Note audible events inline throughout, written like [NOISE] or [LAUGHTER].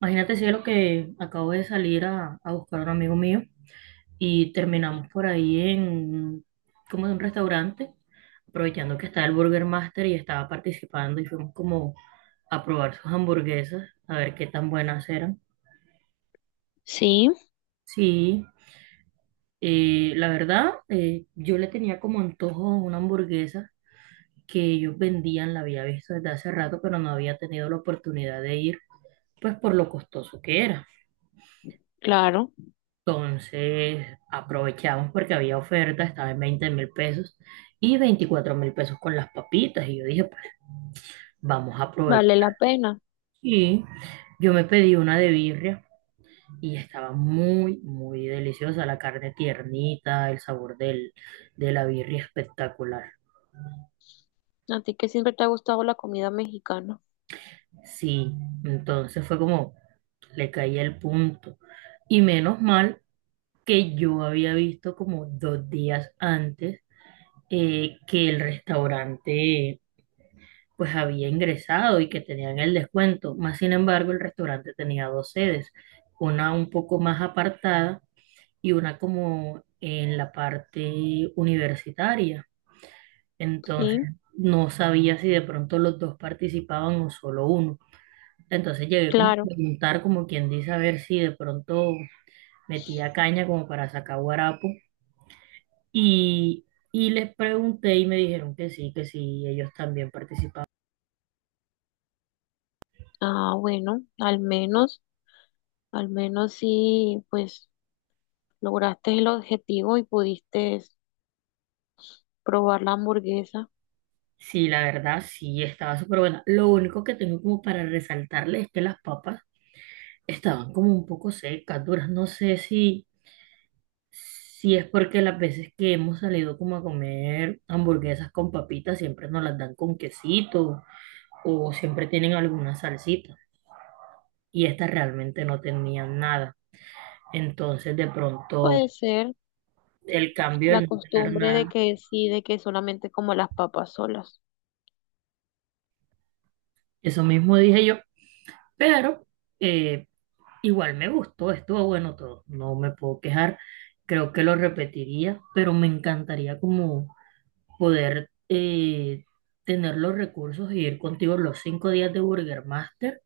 Imagínate, cielo, que acabo de salir a buscar a un amigo mío y terminamos por ahí en como en un restaurante, aprovechando que estaba el Burger Master y estaba participando y fuimos como a probar sus hamburguesas, a ver qué tan buenas eran. Sí, Sí, la verdad, yo le tenía como antojo a una hamburguesa que ellos vendían, la había visto desde hace rato, pero no había tenido la oportunidad de ir, pues por lo costoso que era. claro, Entonces aprovechamos porque había oferta, estaba en 20.000 pesos y 24.000 pesos con las papitas. Y yo dije, pues vamos a aprovechar. vale la pena. Y yo me pedí una de birria y estaba muy, muy deliciosa. La carne tiernita, el sabor de la birria espectacular. A ti que siempre te ha gustado la comida mexicana. Sí, entonces fue como le caí el punto. Y menos mal que yo había visto como 2 días antes que el restaurante pues había ingresado y que tenían el descuento. Más sin embargo, el restaurante tenía dos sedes, una un poco más apartada y una como en la parte universitaria. Entonces, Sí, no sabía si de pronto los dos participaban o solo uno. Entonces llegué como a claro. preguntar, como quien dice, a ver si de pronto metía caña como para sacar guarapo. Y, y les pregunté y me dijeron que sí, ellos también participaban. Ah, bueno, al menos sí, pues lograste el objetivo y pudiste probar la hamburguesa. Sí, la verdad, sí, estaba súper buena. Lo único que tengo como para resaltarle es que las papas estaban como un poco secas, duras. No sé si es porque las veces que hemos salido como a comer hamburguesas con papitas siempre nos las dan con quesito o siempre tienen alguna salsita. Y estas realmente no tenían nada. Entonces, de pronto, Puede ser el cambio la del no tener costumbre de nada, que sí, de que solamente como las papas solas. eso mismo dije yo. Pero, eh, igual me gustó, estuvo bueno todo, no me puedo quejar, creo que lo repetiría, pero me encantaría como poder tener los recursos y ir contigo los 5 días de Burger Master,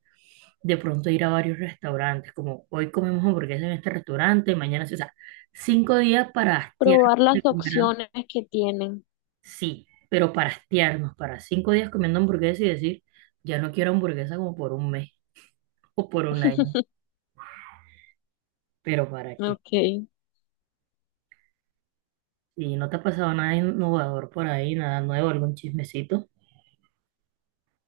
de pronto ir a varios restaurantes, como hoy comemos hamburguesas en este restaurante, mañana, sí, o sea, 5 días para hastiarnos Probar de las comer, opciones que tienen. sí, pero para hastiarnos, para 5 días comiendo hamburguesas y decir, ya no quiero hamburguesa como por un mes o por un año, [LAUGHS] pero ¿para qué? Ok. ¿Y no te ha pasado nada innovador por ahí, nada nuevo, algún chismecito?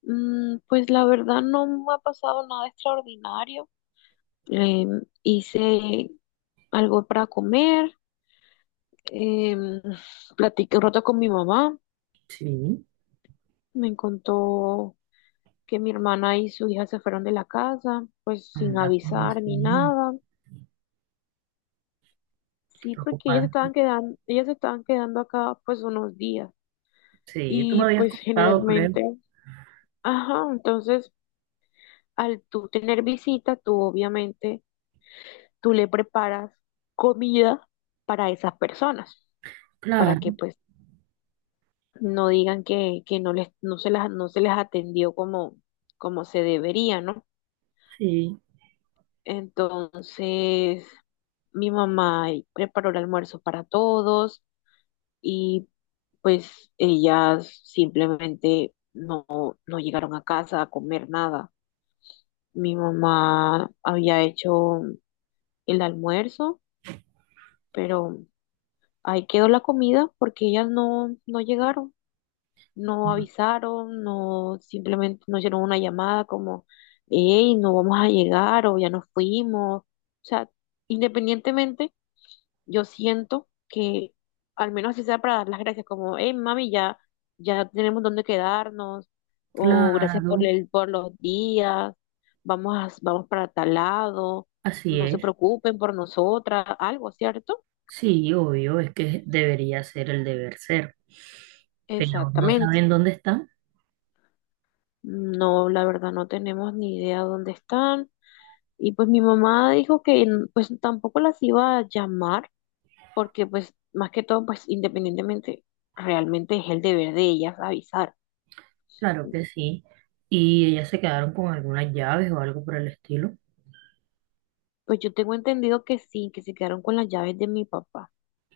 Pues la verdad no me ha pasado nada extraordinario. Hice algo para comer, em, platiqué un rato con mi mamá, Sí, me contó que mi hermana y su hija se fueron de la casa, pues sin anda como avisar ni así, nada. qué Sí, porque preocupante. Ellas se estaban quedando acá pues unos días. Sí, tú me Y habías pues [LAUGHS] contado, creo. generalmente, ajá, entonces al tú tener visita, tú obviamente, tú le preparas comida para esas personas, para Claro, que pues no digan que no se les atendió como, como se debería, ¿no? sí, Entonces, mi mamá preparó el almuerzo para todos y pues ellas simplemente no llegaron a casa a comer nada. Mi mamá había hecho el almuerzo, pero ahí quedó la comida porque ellas no llegaron. No avisaron, no simplemente no hicieron una llamada como, hey, no vamos a llegar o ya nos fuimos. O sea, independientemente, yo siento que al menos así sea para dar las gracias, como, hey, mami, ya tenemos dónde quedarnos, o gracias por claro, el, por los días, vamos para tal lado, así no se es. preocupen por nosotras, algo, ¿cierto? Sí, obvio, es que debería ser el deber ser, pero no Exactamente. saben dónde están, No, la verdad no tenemos ni idea dónde están. Y pues mi mamá dijo que pues tampoco las iba a llamar porque pues más que todo pues independientemente realmente es el deber de ellas avisar. claro que sí. Y ellas se quedaron con algunas llaves o algo por el estilo. Pues yo tengo entendido que sí, que se quedaron con las llaves de mi papá.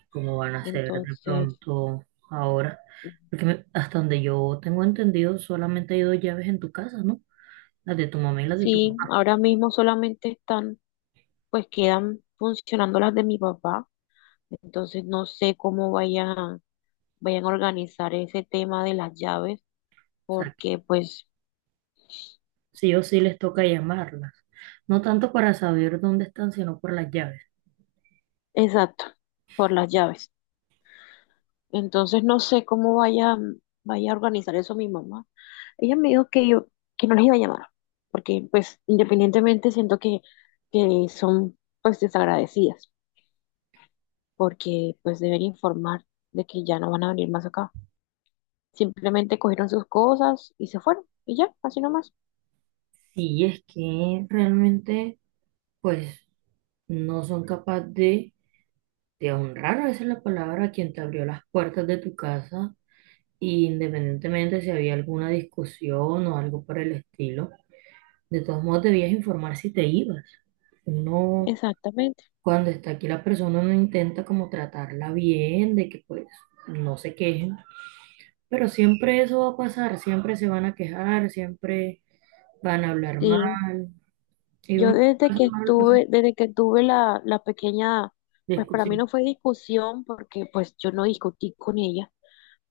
Como van a ser de Entonces, pronto ahora. Hasta donde yo tengo entendido, solamente hay dos llaves en tu casa, ¿no? Las de tu mamá y las de tu sí, papá. ahora mismo solamente están pues quedan funcionando las de mi papá. Entonces no sé cómo vayan a organizar ese tema de las llaves O sea, que porque pues sí o sí les toca llamarlas. No tanto para saber dónde están, sino por las llaves. exacto, por las llaves. Entonces no sé cómo vaya a organizar eso mi mamá. Ella me dijo que yo, que no les iba a llamar, porque pues independientemente siento que son pues desagradecidas, porque pues deben informar de que ya no van a venir más acá. Simplemente cogieron sus cosas y se fueron, y ya, así nomás. Sí es que realmente, pues, no son capaces de honrar, esa es la palabra, a quien te abrió las puertas de tu casa, y independientemente si había alguna discusión o algo por el estilo. De todos modos, debías informar si te ibas. Uno, Exactamente. cuando está aquí la persona, uno intenta como tratarla bien, de que pues no se quejen, pero siempre eso va a pasar, siempre se van a quejar, siempre van a hablar Sí. mal, y Yo uno desde pasa que mal pues, estuve, desde que tuve la pequeña, pues para mí discusión. no fue discusión, porque pues yo no discutí con ella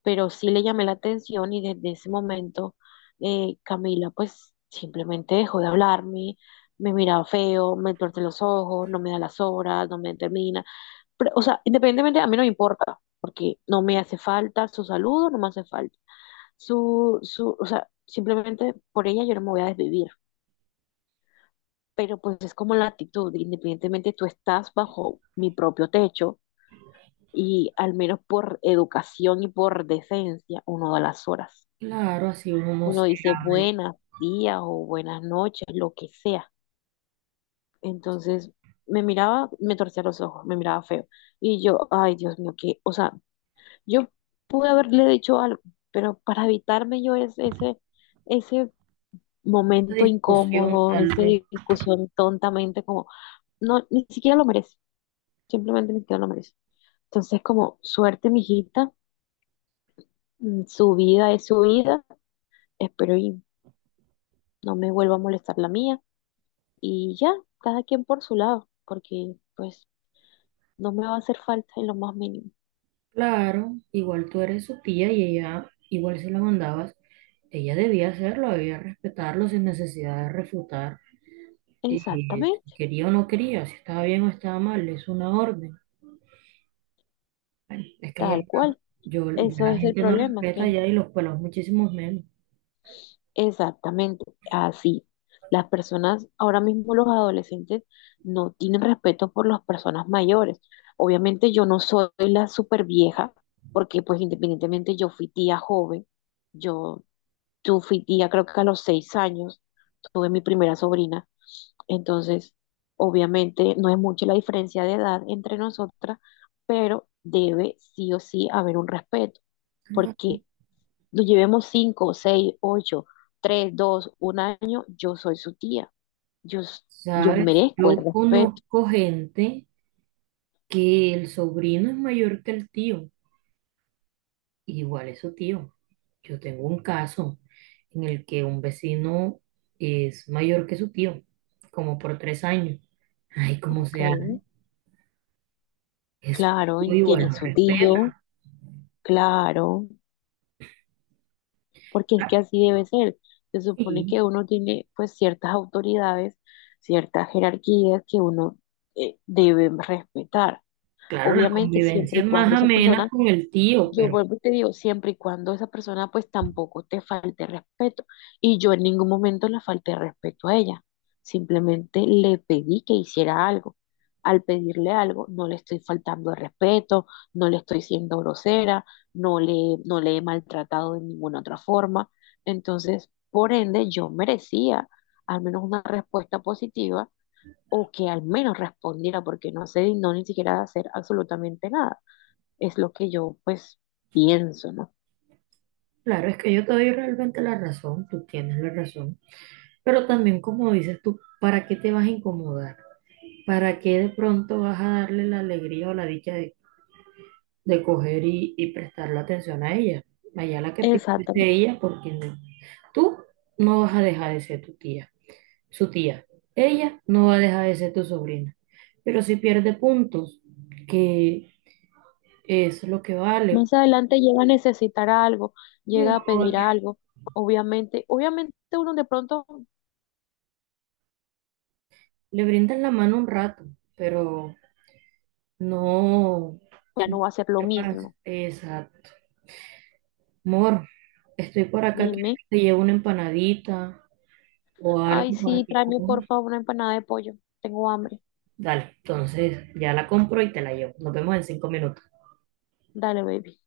pero sí le llamé la atención y desde ese momento Camila pues simplemente dejó de hablarme, me miraba feo, me tuerce los ojos, no me da las horas, no me determina. Pero, o sea, independientemente a mí no me importa, porque no me hace falta su saludo, no me hace falta. Su, o sea, simplemente por ella yo no me voy a desvivir. Pero pues es como la actitud, independientemente tú estás bajo mi propio techo y al menos por educación y por decencia uno da las horas. Claro, así uno no se Uno dice hable. buenas días o buenas noches, lo que sea. Entonces me miraba, me torcía los ojos, me miraba feo. Y yo, ay, Dios mío, que, o sea, yo pude haberle dicho algo, pero para evitarme yo ese La momento discusión incómodo, tal esa vez. discusión tontamente, como, no, ni siquiera lo merece, simplemente ni siquiera lo merece. Entonces, como, suerte, mijita, su vida es su vida, espero y no me vuelva a molestar la mía. Y ya, cada quien por su lado, porque pues no me va a hacer falta en lo más mínimo. Claro, igual tú eres su tía y ella, igual si la mandabas, ella debía hacerlo, debía respetarlo sin necesidad de refutar. Y si Exactamente, quería o no quería, si estaba bien o estaba mal, es una orden. Bueno, es que ya tal está. cual. Yo, Eso la es el gente no problema, respeta que ya y los pueblos muchísimos menos. exactamente así. Las personas, ahora mismo los adolescentes, no tienen respeto por las personas mayores. Obviamente yo no soy la super vieja, porque pues independientemente yo fui tía joven, yo Yo fui tía, creo que a los 6 años tuve mi primera sobrina. Entonces, obviamente no es mucha la diferencia de edad entre nosotras, pero debe sí o sí haber un respeto, Claro. porque nos llevemos cinco, seis, ocho, tres, dos, un año, yo soy su tía. Yo, yo ¿Sabes? merezco el Yo respeto. conozco gente que el sobrino es mayor que el tío. Igual es su tío. Yo tengo un caso en el que un vecino es mayor que su tío, como por 3 años. Ay, como Ok, se hace? Eso claro, y igual tiene lo su tío, respeta. claro. Porque es Ah, que así debe ser. Se supone sí. que uno tiene pues ciertas autoridades, ciertas jerarquías que uno debe respetar. Claro, la Obviamente, siempre convivencia y es más cuando esa amena persona con el tío, yo pero vuelvo y te digo, siempre y cuando esa persona pues tampoco te falte respeto. Y yo en ningún momento le falté respeto a ella. Simplemente le pedí que hiciera algo. Al pedirle algo, no le estoy faltando el respeto, no le estoy siendo grosera, no le, no le he maltratado de ninguna otra forma. Entonces, por ende, yo merecía al menos una respuesta positiva o que al menos respondiera porque no se dignó ni siquiera de hacer absolutamente nada es lo que yo pues pienso, ¿no? claro, es que yo te doy realmente la razón, tú tienes la razón, pero también como dices tú, ¿para qué te vas a incomodar? ¿Para qué de pronto vas a darle la alegría o la dicha de coger y prestarle atención a ella? Allá la que piense es Exactamente. ella, porque no- tú no vas a dejar de ser tu tía, su tía, ella no va a dejar de ser tu sobrina, pero si pierde puntos, que es lo que vale, Más adelante llega a necesitar algo, y llega uno a no va a pedir quedar. algo. Obviamente, obviamente uno de pronto Le brindan la mano un rato, pero no. ya no va a hacer lo no para- mismo. Exacto. Amor, estoy por acá, ¿quieres Dime, que te lleve una empanadita o ay, algo para sí, que tráeme por comas? favor una empanada de pollo. Tengo hambre. Dale, entonces ya la compro y te la llevo. Nos vemos en 5 minutos. Dale, baby.